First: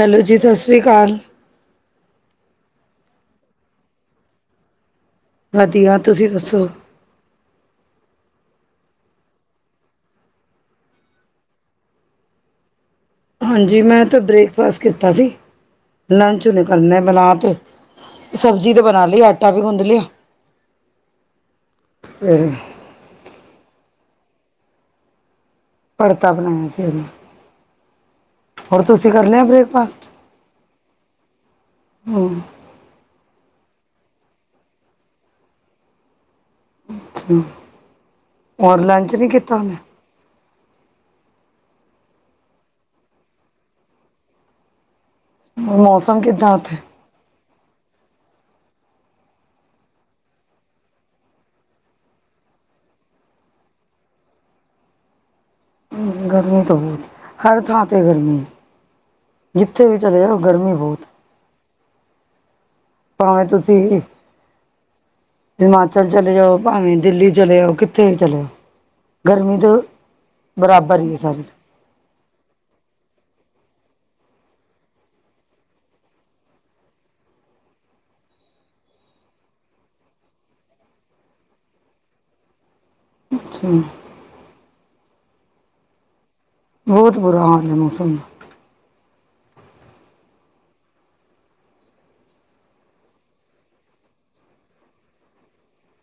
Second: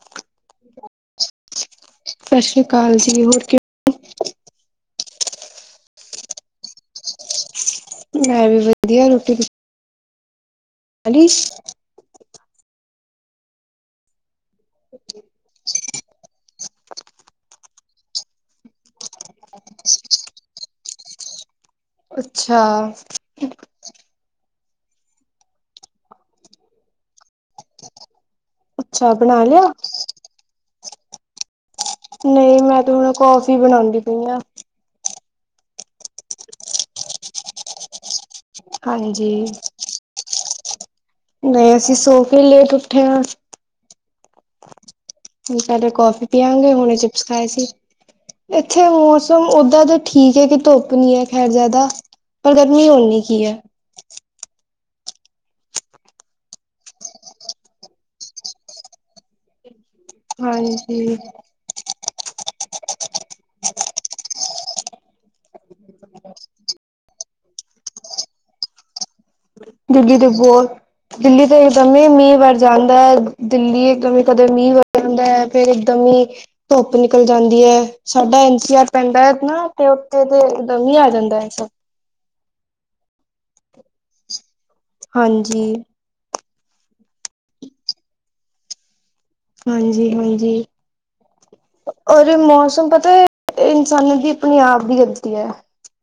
Hello ਜੀ, ਸਤਿ ਸ਼੍ਰੀ ਅਕਾਲ। ਸਤਿ ਸ਼੍ਰੀ ਅਕਾਲ ਜੀ, ਹੋਰ ਕਿਵੇਂ ਔ? ਵਧੀਆ, ਤੁਸੀਂ ਦੱਸੋ? ਮੈਂ ਵੀ ਵਧੀਆ ਰੋਟੀ [unintelligible] ਹਾਂਜੀ ਮੈਂਥ ਬ੍ਰੇਕਫਾਸਟ ਕੀਤਾ ਸੀ, ਲੰਚ ਨਿਕਲ ਮ ਬਣਾ ਤੇ ਸਬਜ਼ੀ ਤੇ ਬਣਾ ਲਈ ਆਟਾ ਵੀ ਗੁੰਦ ਲਿਆ। ਫਿਰ ਅੱਛਾ, ਪੜਤਾ ਬਣਾਇਆ ਸੀ ਉਹ ਹੋਰ ਅੱਛਾ ਤੁਸੀਂ ਕਰ ਬਣਾ ਲਿਆ ਬ੍ਰੇਕਫਾਸਟ? ਹੂੰ ਨਹੀਂ ਮੈਂ ਤੇ ਹੁਣ ਕੌਫੀ ਬਣਾਦੀ ਪਈ ਆ। ਰ ਲੰਚ ਨੀ ਹਾਂਜੀ ਕੀਤਾ ਉਹਨੇ, ਨਹੀਂ ਅਸੀਂ ਸੋਫੇ ਲੇਟ ਉੱਠੇ ਹਾਂ। ਕੇ ਮੌਸਮ ਕੌਫੀ ਕਿੱਦਾਂ ਪੀਿਆਗੇ ਉੱਥੇ? ਹੁਣੇ ਚਿਪਸ ਖਾਏ ਸੀ ਇੱਥੇ ਮੌਸਮ ਓਦਾਂ ਦਾ ਠੀਕ ਹੈ ਕਿ ਧੁੱਪ ਨੀ ਹੈ ਖੈਰ ਜ਼ਿਆਦਾ ਪਰ ਗਰਮੀ ਓਨ੍ਹੀ ਕੀ ਹੈ [inaudible] ਗਰਮੀ ਤਾਂ ਬਹੁਤ ਹਰ ਥਾਂ ਤੇਤੇ ਗਰਮੀ ਹੈ ਜਿੱ ਉੱਥੇ ਵੀ ਚਲੇ ਆ ਗਰਮੀ ਬਹੁਤ ਹਾਂਜੀ ਭਾਵੇਂ ਤੁਸੀਂ ਹਿਮਾਚਲ ਚਲੇ ਜਾਓ ਭਾਵੇਂ ਦਿੱਲੀ ਚਲੇ ਆਓ ਕਿੱਥੇ ਚਲੇ ਆਓ ਦਿੱਲੀ ਦੇ ਬੋਰ ਸਾਰੀ। ਦਿੱਲੀ ਤਾਂ ਇੱਕਦਮ ਮੀਂਹ ਵਾਰ ਜਾਂਦਾ ਹੈ ਦਿੱਲੀ ਇੱਕਦਮ ਕਦੇ ਮੀ ਦਾ ਫੇਰ ਇੱਕਦਮ ਹੀ ਧੁੱਪ ਨਿਕਲ ਜਾਂਦੀ ਹੈ ਸਾਡਾ ਐਨ ਸੀ ਆਰ ਪੈਂਦਾ ਨਾ ਤੇ ਤੇ ਉਦ ਵੀ ਆ ਜਾਂਦਾ ਸਭ ਅੱਛਾ ਹਾਂਜੀ ਬਹੁਤ ਬੁਰਾ ਹਾਲ ਹੈ ਮੌਸਮ ਹਾਂਜੀ ਹਾਂਜੀ ਔਰ ਮੌਸਮ ਪਤਾ ਹੈ ਇਨਸਾਨਾਂ ਦੀ ਆਪਣੇ ਆਪ ਦੀ ਗ਼ਲਤੀ ਹੈ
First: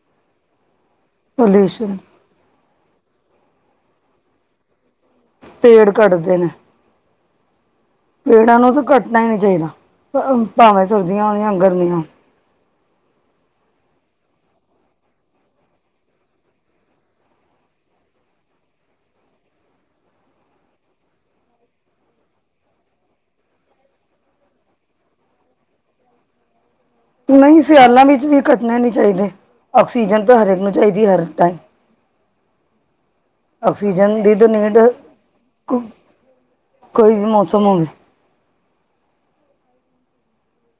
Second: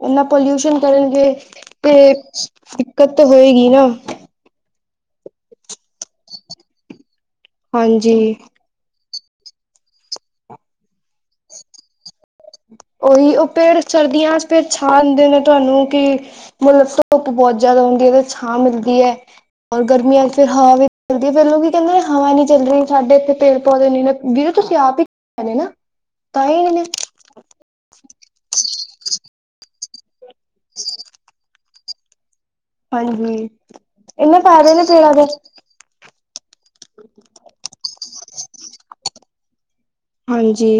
ਇੰਨਾ ਪੋਲਿਊਸ਼ਨ ਕਰਨਗੇ ਤੇ ਪੋਲਿਊਸ਼ਨ ਦਿੱਕਤ ਹੋਏਗੀ ਨਾ ਪੇੜ ਕੱਟਦੇ ਨੇ ਹਾਂਜੀ ਨਾ ਹੀ ਨਹੀਂੀ ਚਾਹੀਦਾ ਭਾਵੇਂ ਸਰਦੀਆਂ ਹੋ ਗਰਮੀਆਂ ਉਹੀ ਉਹ ਪੇੜ ਸਰਦੀਆਂ ਚ ਪੇੜ ਛਾ ਦਿੰਦੇ ਨੇ ਤੁਹਾਨੂੰ ਕਿ ਮਤਲਬ ਧੁੱਪ ਬਹੁਤ ਆਦਾ ਹੁੰਦੀ ਹੈ ਛਾਂ ਮਿਲਦੀ ਹੈ, ਔਰ ਗਰਮੀਆਂ ਚ ਫਿਰ ਹਵਾ ਵੀ ਚਲਦੀ ਹੈ ਫੇਰ ਲੋਕ ਕਹਿੰਦੇ ਨੇ ਹਵਾ ਨੀ ਚਲਦੀ। ਸਾਡੇ ਇੱਥੇ ਪੇੜ ਪੌਦੇ ਨੇ ਵੀਰੂ ਤੁਸੀਂ ਆਪ ਹੀ ਨੇ ਨਾ ਤਾਂ ਹੀ ਨ ਨੇ ਨਹੀਂ ਸਿਆਲਾਂ ਵਿੱਚ ਵੀ ਕੱਟਣੇ ਨੀ ਚਾਹੀਦੇ ਆਕਸੀਜਨ ਤਾਂ ਹਰੇਕ ਨੂੰ ਚਾਹੀਦੀ ਹਰ ਟਾਈਮ ਹਾਂਜੀ ਆਕਸੀਜਨ ਦੀ ਇੰਨੇ ਫਾਇਦੇ ਨੀਡ ਨੇ ਪੇੜਾਂ ਦੇ ਕੁ ਕਈ ਮੋਸਮ ਹਾਂਜੀ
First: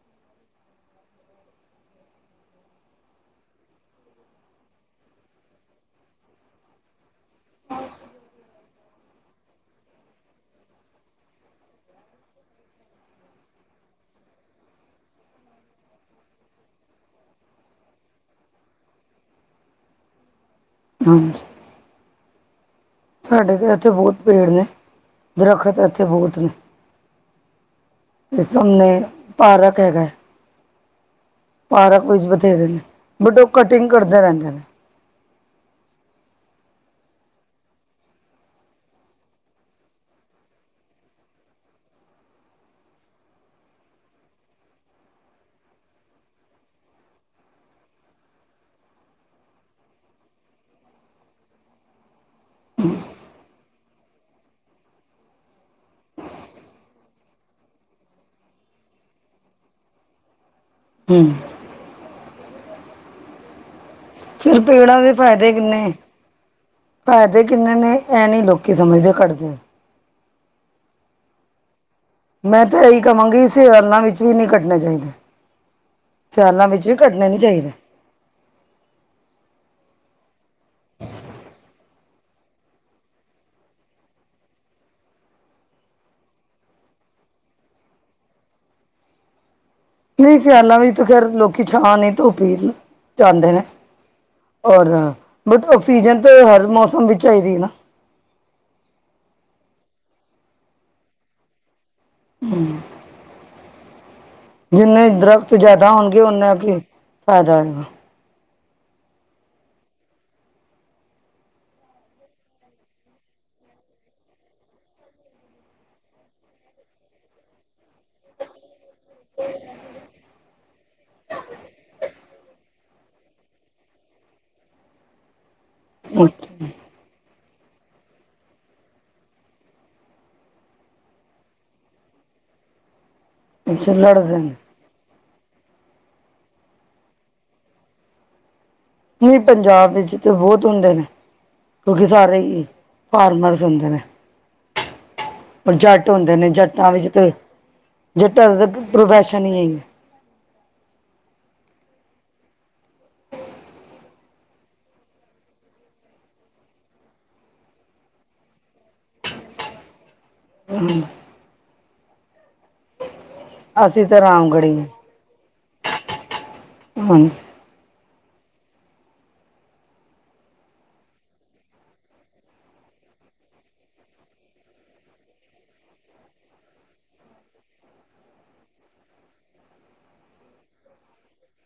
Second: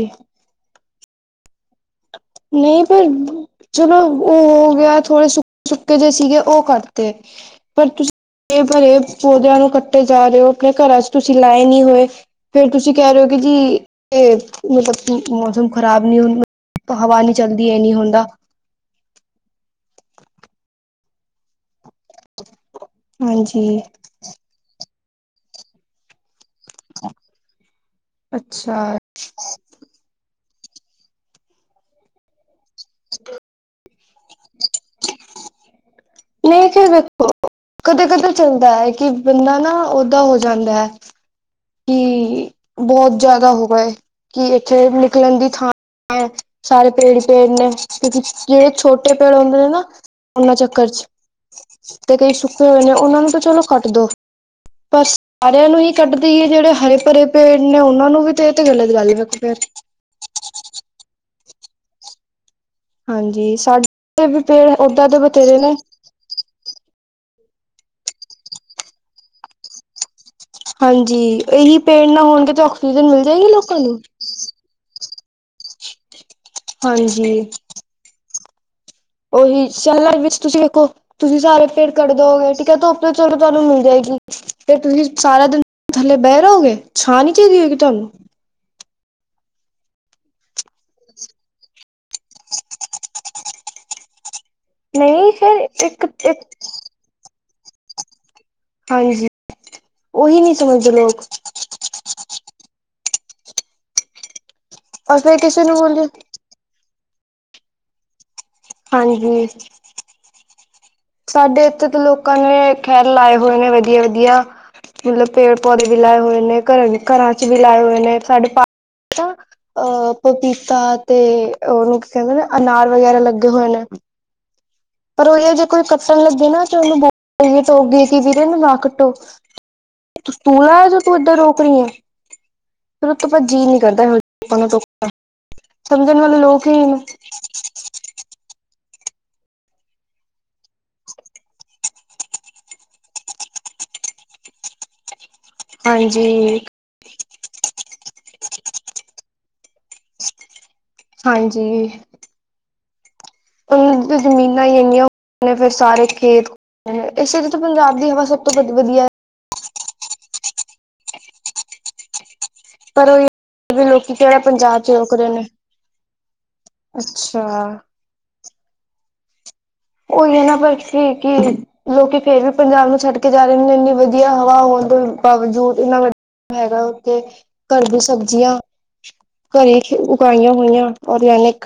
ਨਹੀਂ ਪਰ ਚਲੋ ਉਹ ਹੋ ਗਿਆ ਥੋੜੇ ਸੁੱਕੇ ਸੁੱਕੇ ਜਿ ਸੀਗੇ ਉਹ ਕਰਤੇ ਪਰ ਤੁਸੀਂ ਇਹ ਭਰੇ ਪੌਦਿਆਂ ਨੂੰ ਕੱਟੇ ਜਾ ਰਹੇ ਹੋ ਆਪਣੇ ਘਰਾਂ ਚ ਤੁਸੀਂ ਲਾਏ ਨਹੀਂੀ ਹੋਏ ਫੇਰ ਤੁਸੀਂ ਕਹਿ ਰਹੇ ਹੋ ਜੀ ਇਹ ਮਤਲਬ ਮੌਸਮ ਖ਼ਰਾਬ ਨਹੀਂ ਹਦਾ ਹਵਾ ਨੀ ਚਲਦੀ ਇਹਨੀ ਹੁੰਦਾ ਹਾਂਜੀ [inaudible] ਸਾਡੇ ਤਾਂ ਹਾਂਜੀ ਇੱਥੇ ਬਹੁਤ ਪੇੜ ਨੇ ਦਰਖਤ ਇੱਥੇ ਬਹੁਤ ਨੇ ਤੇ ਅੱਛਾ ਸਮਣੇ ਪਾਰਕ ਹੈਗੇ ਪਾਰ ਕੁਛ ਬਥੇਰੇ ਨੇ ਬਟ ਉਹ ਕਟਿੰਗ ਕਰਦੇ ਰਹਿੰਦੇ ਨੇ ਨਹੀਂਖ ਦੇਖੋ [unintelligible] ਕਦੇ ਕਦੇ ਚੱਲਦਾ ਹੈ ਕਿ ਬੰਦਾ ਨਾ ਓਦਾਂ ਹੋ ਜਾਂਦਾ ਹੈ ਕਿ ਬਹੁਤ ਜਿਆਦਾ ਹੋ ਗਏ ਕਿ ਇੱਥੇ ਨਿਕਲਣ ਦੀ ਥਾਂ ਹੈਂ ਸਾਰੇ ਪੇੜ ਹੀ ਪੇੜ ਨੇ ਕਿਉਂਕਿ ਜਿਹੜੇ ਛੋਟੇ ਪੇੜ ਹੁੰਦੇ ਨੇ ਨਾ ਉਹਨਾਂ ਚੱਕਰ ਚ ਤੇ ਕਈ ਸੁੱਕੇ ਹੋਏ ਨੇ ਉਹਨਾਂ ਨੂੰ ਤਾਂ ਚਲੋ ਕੱਟ ਦੋ ਪਰ ਸਾਰਿਆਂ ਨੂੰ ਹੀ ਕੱਟ ਤੇ ਜਿਹੜੇ ਹਰੇ ਭਰੇ ਪੇੜ ਨੇ ਉਹਨਾਂ ਨੂੰ ਵੀ ਤੇ ਇਹ ਤੇ ਗਲਤ ਗੱਲ ਹੀ ਵੱਖ ਪਿਆ ਹਮ [inaudible] ਹਾਂਜੀ ਸਾਡੇ ਵੀ ਫਿਰ ਪੇੜ ਪੇੜਾਂ ਓਦਾਂ ਦੇ ਫਾਇਦੇ ਬਥੇਰੇ ਨੇ ਕਿੰਨੇ ਫਾਇਦੇ ਕਿੰਨੇ ਨੇ ਇਹ ਨੀ ਲੋਕੀ ਸਮਝਦੇ ਘੱਟਦੇ ਹਾਂਜੀ ਇਹੀ ਪੇੜ ਨਾ ਹੋਣਗੇ ਤੇ ਮੈਂ ਤਾਂ ਇਹੀ ਆਕਸੀਜਨ ਮਿਲ ਕਹਾਂਗੀ ਜਾਏਗੀ ਲੋਕਾਂ ਨੂੰ ਸਿਆਲਾਂ ਵਿੱਚ ਵੀ ਨਹੀਂ ਕੱਟਣੇ ਚਾਹੀਦੇ ਸਿਆਲਾਂ ਵਿੱਚ ਵੀ ਕੱਢਣੇ ਨੀ ਚਾਹੀਦੀ ਉਓਹੀ ਸਹਿਲਾਂ ਵਿੱਚ ਤੁਸੀਂ ਵੇਖੋ ਤੁਸੀਂ ਸਾਰੇ ਫੇਰ ਕੱਢ ਦੋਗੇ ਠੀਕ ਹੈ ਧੁੱਪ ਤੇ ਚਲੋ ਤੁਹਾਨੂੰ ਮਿਲ ਜਾਏਗੀ ਫੇਰ ਤੁਸੀਂ ਸਾਰਾ ਦਿਨ ਥੱਲੇ ਬਹਿ ਰਹੋਗੇ ਛਾਂ ਨੀ ਚਾਹੀਦੀ ਹੋਗੀ ਤੁਹਾਨੂੰ। ਨਹੀਂ ਸਿਆਲਾਂ ਵਿੱਚ ਤੇ ਖੇਰ ਲੋਕੀ ਛਾਂ ਨਹੀਂ ਧੁਪੀ ਜਾਂਦੇ ਨੇ। ਔਰ ਨਹੀਂ ਫੇਰ ਬਟ ਇੱਕ ਆਕਸੀਜਨ ਤਾਂ ਇੱਕ ਹਰ ਮੌਸਮ ਵਿੱਚ ਚਾਹੀਦੀ ਨਾ। ਹਾਂਜੀ ਉਹੀ ਨੀ ਸਮਝਦੇ ਲੋਕ। ਜਿੰਨੇ ਔਰ ਫੇਰ ਦਰਖਤ ਕਿਸੇ ਨੂੰ ਜ਼ਿਆਦਾ ਬੋਲਦੇ ਹੋਣਗੇ ਉਨਾ ਕੀ ਫ਼ਾਇਦਾ ਹੋਏਗਾ। ਹਾਂਜੀ। ਸਾਡੇ ਇੱਥੇ ਤਾਂ ਲੋਕਾਂ ਨੇ ਖੈਰ ਲਾਏ ਹੋਏ ਨੇ ਵਧੀਆ ਵਧੀਆ। ਮਤਲਬ ਪੇੜ ਪੌਦੇ ਵੀ ਲਾਏ ਹੋਏ ਨੇ ਘਰ ਘਰਾਂ ਚ ਵੀ ਲਾਏ ਹੋਏ ਨੇ ਸਾਡੇ। ਅਹ ਪਪੀਤਾ ਤੇ ਉਹਨੂੰ। ਕਹਿੰਦੇ ਨੇ ਅਨਾਰ ਵਗੈਰਾ ਲੱਗੇ ਹੋਏ ਨੇ। ਪਰ ਉਹ ਜੇ ਕੋਈ ਕੱਟਣ ਲੱਗੇ ਨਾ ਅੱਛਾ ਤੇ ਉਹਨੂੰ ਬੋਲਏ ਤਾਂ ਗ ਕੀ ਵੀਰੇ ਇਹਨੂੰ ਨਾ ਕੱਟੋ। ਤੂੰ ਲਾਆ ਜੋ ਤੂੰ ਏਧਾ ਰੋਕਰੀ ਏ। ਫਿਰ ਉਹ ਤੋਂ ਜੀਅ ਨੀ ਅੱਛਾ ਕਰਦਾ ਲੜਦੇ ਨੇ ਰੋਕਣ ਤੋ। ਸਮਝਣ ਵਾਲੇ ਲੋਕ ਹੀ। ਨਹੀਂ ਪੰਜਾਬ ਵਿੱਚ ਤੇ ਬਹੁਤ ਹੁੰਦੇ ਨੇ ਕਿਉਂਕਿ ਸਾਰੇ ਹੀ। ਫਾਰਮਰਜ ਹੁੰਦੇ ਨੇ। ਪਰ ਜੱਟ ਹੁੰਦੇ ਨੇ ਹਾਂਜੀ ਜੱਟਾਂ ਵਿੱਚ ਜੱਟਾਂ ਦਾ ਪ੍ਰੋਫੈਸ਼ਨ ਹੀ ਹੈ। ਹਾਂਜੀ। ਉਹ ਜ਼ਮੀਨਾਂ ਆਈ ਹੈਗੀਆਂ। ਫਿਰ ਸਾਰੇ ਖੇਤ ਇਸ ਪੰਜਾਬ ਦੀ ਹਵਾ ਸਭ ਤੋਂ ਵ ਵਧੀਆ। ਹ। ਪਰ ਉਹ ਵੀ ਅਸੀਂ ਲੋਕੀ ਤਾਂ ਕਿਹੜਾ ਰਾਮਗੜੀ ਪੰਜਾਬ ਚ ਰੋਕ ਰਹੇ ਨੇ। ਹਾਂਜੀ ਅੱਛਾ ਉਈ ਹੈ ਨਾ ਪਰਸੀ ਕੀ ਲੋਕੀ ਫੇਰ ਵੀ ਪੰਜਾਬ ਨੂੰ ਛੱਡ ਕੇ ਜਾ ਰਹੇ ਨੇ ਇੰਨੀ ਵਧੀਆ ਹਵਾ ਹੋ। ਬਾਵਜੂਦ ਇੰਨਾ ਵ ਹੈਗਾ ਉੱਥੇ ਘਰ ਦੀ ਸਬਜ਼ੀਆਂ। ਘਰੇ ਉਗਾਈਆਂ ਹੋਈਆਂ ਔਰਗੈਨਿਕ।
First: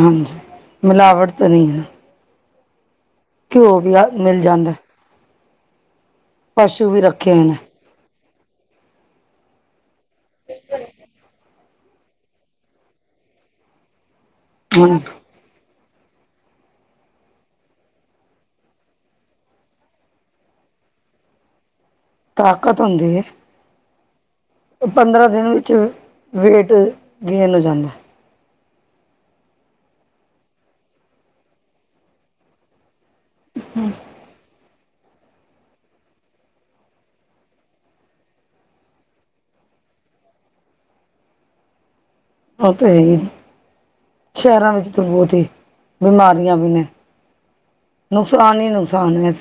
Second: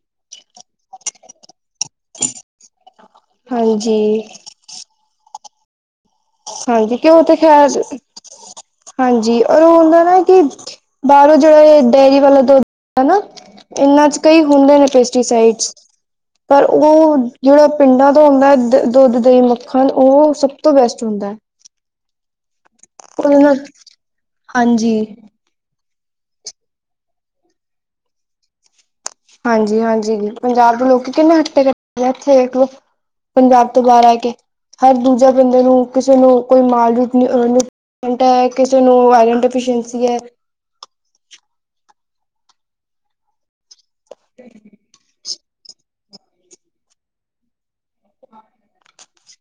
ਹਾਂਜੀ ਮਿਲਾਵਟ ਤਾਂ ਨਹੀਂ ਹੈ। ਘਿਓ ਵੀ ਹਾਂਜੀ ਮਿਲ ਜਾਂਦਾ। ਪਸ਼ੂ ਹਾਂਜੀ ਵੀ ਕਿਉਂ ਰੱਖੇ ਤੇ ਹੋਏ ਨੇ ਖੈਰ। ਹਾਂਜੀ ਔਰ ਉਹ ਹੁੰਦਾ ਨਾ ਕਿ ਬਾਹਰੋਂ ਜਿਹੜਾ ਇਹ ਡੇਅਰੀ ਵਾਲਾ ਦੁੱਧ। ਹਨਾ ਇਹਨਾਂ ਚ ਕਈ ਹੁੰਦੇ ਨੇ ਪੈਸਟੀਸਾਈਡਸ। ਹ [inaudible] [inaudible] ਉਹ ਜਿਹੜਾ ਪਿੰਡਾਂ ਤੋਂ ਆਉਂਦਾ ਦੁੱਧ ਤੇ ਮੱਖਣ ਉਹ ਸਭ ਤੋਂ ਬੇਸਟ ਚੂੜਾ। ਤਾਂ। ਉਹ ਨਾ। ਪੰਦਰਾਂ ਦਿਨ ਵਿੱਚ ਵੇਟ ਗੇਨ ਹੋ ਜਾਂਦਾ। ਹਾਂਜੀ ਹਾਂਜੀ ਜੀ ਪੰਜਾਬ ਦੇ ਲੋਕ ਕਿੰਨੇ ਹੱਟੇ ਕੱਟੇ। ਪੰਜਾਬ ਤੋਂ ਬਾਹਰ ਆਹ ਕੇ ਹਰ ਦੂਜਾ ਬੰਦੇ ਨੂੰ ਕਿਸੇ ਨੂੰ ਕੋਈ ਮਾਲ ਰੂਟ। ਕਿਸੇ ਨੂੰ ਵਾਇਰਲ ਡੈਫੀਸ਼ੀਐਂਸੀ। [unintelligible] ਉਹ ਤੇ ਹੈ। ਸ਼ਹਿਰਾਂ ਵਿੱਚ ਤਾਂ ਬਹੁਤ ਹੀ। ਬਿਮਾਰੀਆਂ ਵੀ ਨੇ ਨੁਕਸਾਨ ਹੀ ਨੁਕਸਾਨ ਹੈ ਇ।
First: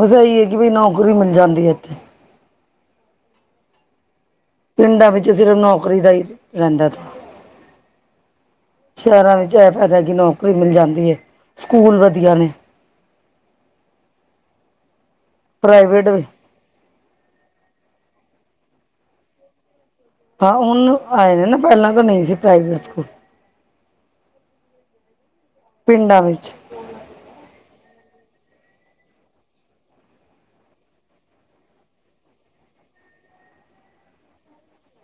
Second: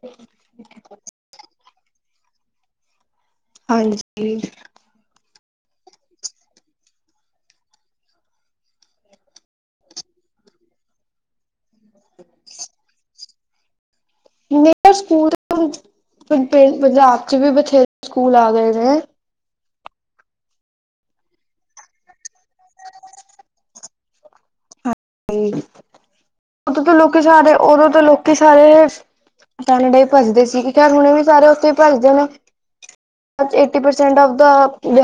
ਬਸ ਇਹੀ ਹੈ ਕਿ ਬਈ ਨੌਕਰੀ ਮਿਲ ਜਾਂਦੀ ਹੈ ਇੱਥੇ। ਹਾਂਜੀ। ਪਿੰਡਾਂ ਵਿੱਚ ਸਿਰਫ ਨੌਕਰੀ ਦਾ ਹੀ ਰਹਿੰਦਾ। ਸ਼ਹਿਰਾਂ ਵਿੱਚ ਇਹ ਫਾਇਦਾ ਕਿ ਨੌਕਰੀ ਮਿਲ ਜਾਂਦੀ ਹੈ। ਸਕੂਲ ਵਧੀਆ ਨੇ। ਨ। ਪ੍ਰਾਈਵੇਟ ਵੀ। ਪੰਜਾਬ ਚ ਵੀ ਬਥੇਰੇ ਸਕੂਲ ਆ ਗਏ ਨੇ। ਹਾਂ ਹੁਣ ਆਏ ਨੇ ਨਾ ਪਹਿਲਾਂ ਤੋਂ ਨਹੀਂ ਸੀ ਪ੍ਰਾਈਵੇਟ ਸਕੂਲ ਹ ਪਿੰਡਾਂ ਵਿੱਚ ਉਦ ਤਾਂ ਲੋਕ ਜਾ ਰਹੇ ਉਦੋਂ ਤਾਂ ਲੋਕ ਕਿ ਸਾਰੇ ਕੈਨੇਡਾ ਹੀ ਭੱਜਦੇ ਸੀ ਕ ਹੁਣੇ ਵੀ ਸਾਰੇ ਉੱਥੇ ਭੱਜਦੇ ਨੇ ਏਟੀ ਪਰਸੈਂਟ ਔਫ ਦਾ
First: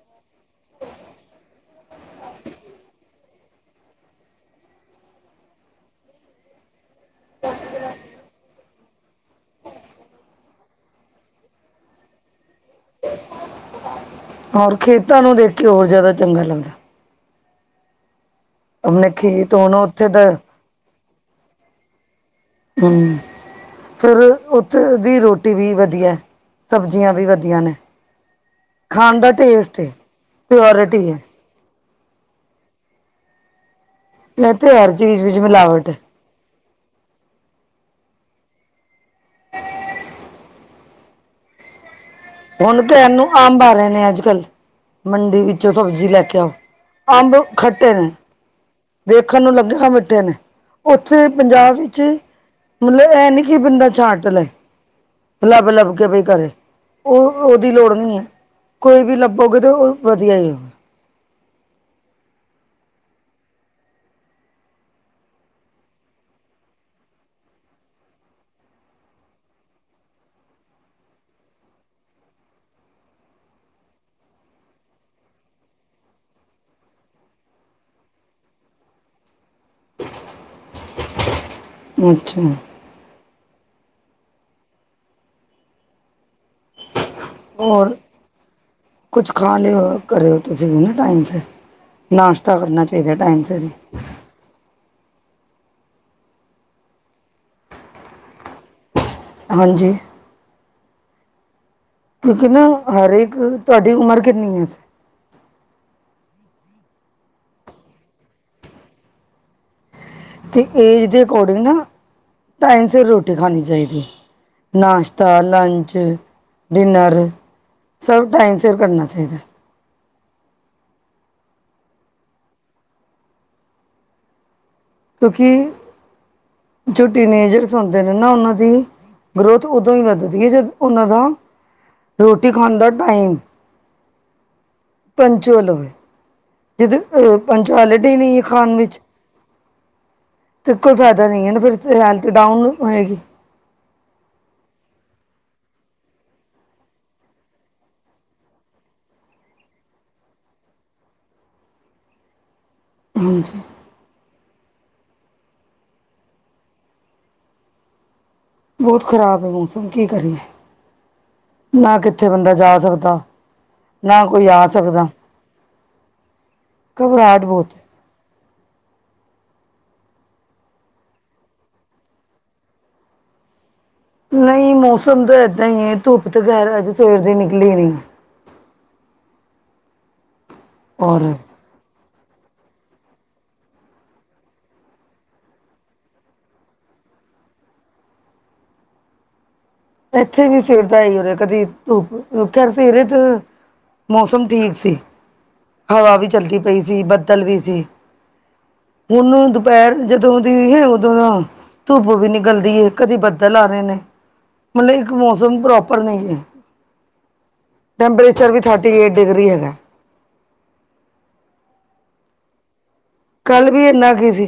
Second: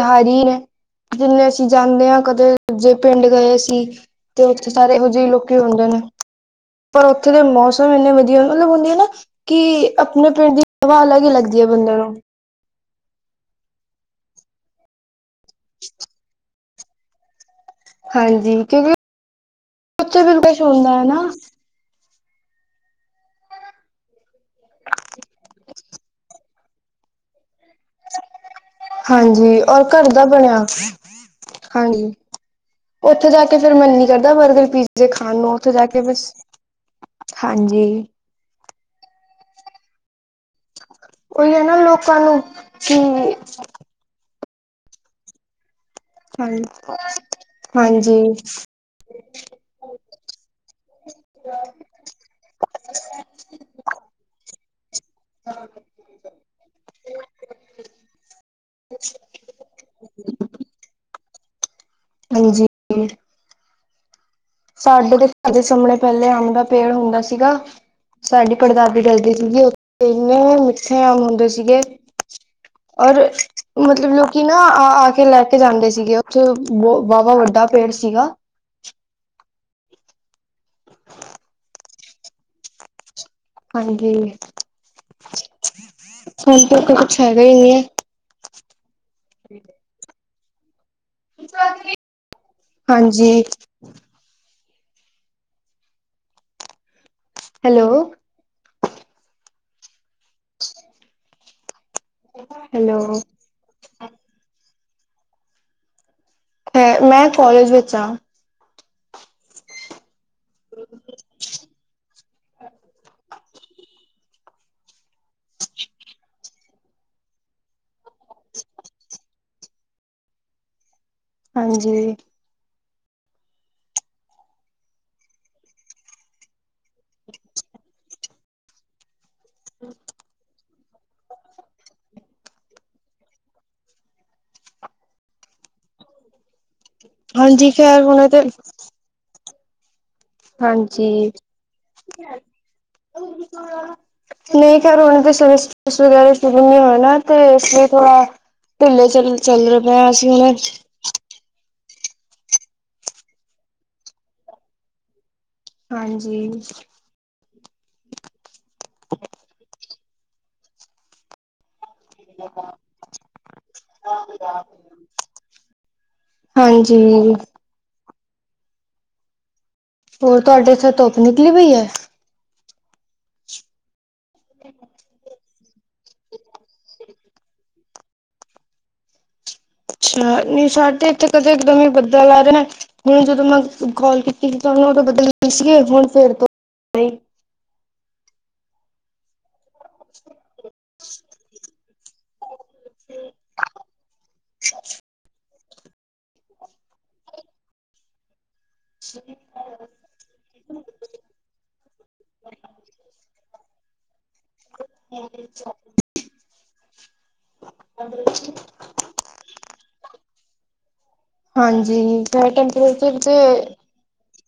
ਹਾਰੀ ਨੇ ਜਿੰਨੇ ਅਸੀਂ ਜਾਂਦੇ ਹਾਂ ਕਦੇ ਜੇ ਪਿੰਡ ਗਏ ਸੀ ਤੇੇ ਉਥੇ ਸਾਰੇ ਇਹੋ ਜਿਹੇ ਲੋਕੀ ਹੁੰਦੇ ਨੇ ਪਰ ਉੱਥੇ ਦੇ ਮੌਸਮ ਇੰਨੇ ਵਧੀਆ ਮਤਲਬ ਹੁੰਦੇ ਨਾ। ਕਿ ਆਪਣੇ ਪਿੰਡ ਦੀ ਹਵਾ ਅਲੱਗ ਹੀ ਲੱਗਦੀ ਏ ਬੰਦੇ ਨੂੰ ਹੋਰ ਖੇਤਾਂ ਨੂੰ ਦੇਖ ਕੇ ਹੋਰ ਜ਼ਿਆਦਾ ਚੰਗਾ ਲੱਗਦਾ। ਹਾਂਜੀ ਕਿਉਂਕਿ ਵੀ ਆਪਣੇ ਖੇਤ ਹੋਣ ਉੱਥੇ ਕੁਛ ਤਾਂ ਹੁੰਦਾ ਹੈ ਨਾ। ਹੂੰ ਫਿਰ ਉੱਥੇ ਦੀ ਰੋਟੀ ਵੀ ਵਧੀਆ ਸਬਜ਼ੀਆਂ ਵੀ ਵਧੀਆ ਨੇ। ਖਾਣ ਦਾ ਹਾਂਜੀ ਟੇਸਟ ਔਰ ਏ ਘਰ ਦਾ ਬਣਿਆ। ਪਿਓਰਿਟੀ ਹੈ ਹਾਂਜੀ ਉੱਥੇ ਜਾ ਕੇ ਫੇਰ ਮਨ ਨੀ ਕਰਦਾ ਨਹੀਂ ਬਰਗਰ ਤੇ ਹਰ ਪੀਜ਼ੇ ਚੀਜ਼ ਖਾਣ ਵਿੱਚ ਨੂੰ ਉੱਥੇ ਜਾ ਮਿਲਾਵਟ ਹੈ ਕੇ ਬਸ ਹਾਂਜੀ ਉਹੀ ਹੈ ਨਾ ਲੋਕ ਹੁਣ ਘੈਰਨੂੰ ਅੰਬ ਆ ਰਹੇ ਨੇ ਅੱਜ ਕੱਲ੍ਹ ਮੰਡੀ ਵਿੱਚੋਂ ਸਬਜ਼ੀ ਲੈ ਕੇ ਆਓ ਹਾਂਜੀ ਅੰਬ ਖੱਟੇ ਨੇ। ਹਾਂਜੀ-ਹਾਂਜੀ। ਦੇਖਣ ਨੂੰ ਲੱਗੇਗਾ ਮਿੱਠੇ ਨੇ ਉੱਥੇ ਪੰਜਾਬ ਵਿੱਚ ਮਤਲਬ ਇਹ ਨਹੀਂ ਕਿ ਬੰਦਾ ਛਾਂਟ ਲੈ ਲੱਭ-ਲੱਭ ਕੇ ਪਈ ਘਰੇ ਉਹ ਉਹਦੀ ਲੋੜ ਨਹੀਂ ਹੈ। ਕੋਈ ਵੀ ਲੱਭੋਗੇ ਤੇ ਉਹ ਵਧੀਆ ਹੀ ਹੋਵੇ। ਹਾਂਜੀ ਸਾਡੇ ਤੇ -ਤੇ ਸਾਹਮਣੇ ਪਹਿਲੇ ਅਮ ਦਾ ਪੇੜ ਹੁੰਦਾ ਸੀਗਾ। ਸਾਡੀ ਪੜਦਾਦੀ ਦਸਦੀ ਸੀਗੇ ਉਥੇ ਇੰਨੇ ਮਿੱਠੇ ਅਮ ਹੁੰਦੇ ਸੀਗੇ। ਔਰ ਮਤਲਬ ਲੋਕੀ ਨਾ ਆ -ਆ ਕੇ ਲੈ ਕੇ ਜਾਂਦੇ ਸੀਗੇ ਉੱਥੇ ਵਾਵਾ ਵੱਡਾ ਪੇੜ ਸੀਗਾ। ਅੱਛਾ ਹਾਂਜੀ ਹੁਣ ਤ ਤੇ ਕੁਛ ਹੈਗਾ ਹੀ ਨਹੀਂ ਹੈ। ਹੋਰ ਕੁਛ ਖਾ ਲਿਓ ਕਰੇ ਹੋ ਤੁਸੀਂ ਹੁਣ ਟਾਈਮ ਸਿਰ ਨਾਸ਼ਤਾ ਕਰਨਾ ਚਾਹੀਦਾ ਹਾਂਜੀ ਟਾਈਮ ਸਿਰ ਹੈਲੋ ਹਾਂਜੀ [inaudible] ਕਿਉਂਕਿ ਨਾ ਹਰ ਹੈਲੋ-ਹੈਲੋ ਇੱਕ ਤੁਹਾਡੀ ਉਮਰ ਕਿੰਨੀ ਐ। ਅ ਮੈਂ ਕਾਲਜ ਵਿੱਚ ਹਾਂ। ਅਤੇ ਏਜ ਦੇ ਅਕੋਡਿੰਗ ਨਾ ਟਾਈਮ ਸਿਰ ਰੋਟੀ ਖਾਣੀ ਚਾਹੀਦੀ ਨਾਸ਼ਤਾ ਆ ਲੰਚ ਡਿਨਰ ਸਭ ਟਾਈਮ ਸਿਰ ਕਰਨਾ ਚਾਹੀਦਾ। ਹਾਂਜੀ ਕਿਉਂਕਿ ਜੋ ਟੀਨੇਜਰਸੌ ਹੁੰਦੇ ਨੇ ਨਾ ਉਹਨਾਂ ਦੀ ਗਰੋਥ ਉਦੋਂ ਹੀ ਵੱਧਦੀ ਹੈ ਜਦ ਉਹਨਾਂ ਦਾ ਰੋਟੀ ਖਾਣ ਦਾ ਟਾਈਮ ਪੰਚੋਲਵੇ ਜਦੋਂ ਅਹ ਖੈਰ ਪੰਚੋਲਟੀ ਹੀ ਹੁਣ ਨਹੀਂ ਤੇ ਆ ਖਾਣ ਵਿੱਚ ਤੇ ਕੋਈ ਫਾਇਦਾ ਹਾਂਜੀ ਨਹੀਂ ਹੈ ਨਾ ਫਿਰ ਤਾ ਹੇਲਤ ਡਾਊਨ ਹੋਏਗੀ। ਨਹੀਂ ਖੇਰ ਹੁਣ ਤੇ ਸ ਵਗੈਰਾ ਸ਼ੁਰੂ ਨ ਹੋਣਾ ਤੇ ਇਸ ਲਈ ਥੋੜਾ ਢਲੇ ਚੱਲ-ਚੱਲ ਰਹੇ ਪਏ ਅਸੀਂ ਹੁਣ ਹਾਂਜੀ ਹਾਂਜੀ ਬਹੁਤ ਖਰਾਬ ਹੈ ਮੌਸਮ ਕੀ ਕਰੀਏ। ਨਾ ਕਿੱਥੇ ਬੰਦਾ ਜਾ ਸਕਦਾ ਨਾ ਕੋਈ ਆ ਸਕਦਾ। ਹਾਂਜੀ ਘਬਰਾਹਟ ਬਹੁਤ ਹੋਰ ਤੁਹਾਡੇ ਇੱਥੇ ਧੁੱਪ ਨਿਕਲੀ ਪਈ ਹੈ। ਨਹੀਂ ਮੌਸਮ ਤਾਂ ਇਦ, ਅਸੀ ਧੁੱਪ ਤੇ ਗੈਰ ਅਜ ਸਵੇਰ ਦੀ ਨਿਕਲੀ ਨੀ, ਅੱਛਾ ਨੀ ਸਾਡੇ ਇੱਥੇ ਕਦੇ ਇਕਦਮ ਹੀ। ਬੰਦਾ ਲਾ ਦੇਣਾ ਹੁਣ ਜਦੋਂ ਮੈਂ ਕਾਲ ਕੀਤੀ ਸੀ ਤਾਂ ਉਹ ਉਹਦੋਂ ਬਦਲ ਗੇ ਸੀਗੇ ਹੁਣ ਫੇਰ ਤੋਂ, ਵੀ [unintelligible] ਇੱਥੇ ਵੀ ਸਿਰ ਤਾਂ ਹੀ ਹੋ ਰਿਹਾ ਕਦੀ ਧੁੱਪ ਖਰ ਸਰੇ ਤੇ, ਮੌਸਮ ਠੀਕ ਸੀ ਹਵਾ ਵੀ ਚੱਲਦੀ ਪਈ ਸੀ ਬੱਦਲ ਵੀ ਸੀ। ਹੁਣ ਦੁਪਹਿਰ ਜਦੋਂ ਦੀ ਹੈ ਉਦੋਂ ਦਾ, ਧੁੱਪ ਵੀ ਨਿਕਲਦੀ ਏ ਕਦੀ ਬੱਦਲ ਆ ਰਹੇ ਨੇ, ਮਤਲਬ ਇੱਕ ਮੌਸਮ ਪ੍ਰੋਪਰ ਨਹੀਂ, ਟੈਂਪਰੇਚਰ ਵੀ ਥਰਟੀ ਏਟ ਡਿਗਰੀ ਹੈਗਾ। ਹਾਂਜੀ, ਸ਼ ਟੈਂਪਰੇਚਰ ਤੇ ਕੱਲ ਵੀ ਇੰਨਾ ਕੀ ਸੀ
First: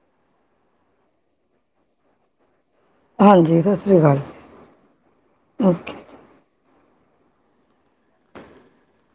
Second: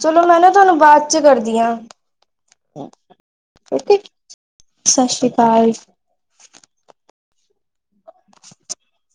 ਚਲੋ ਮੈਂ ਨਾ ਤੁਹਾਨੂੰ ਬਾਅਦ ਚ ਕਰਦੀ ਹਾਂ। ਹਾਂਜੀ ਸ੍ਰੀ ਸਤਿ ਅਕਾਲ ਸ੍ਰੀ ਜੀ ਅਕਾਲ ਓਕੇ [unintelligible]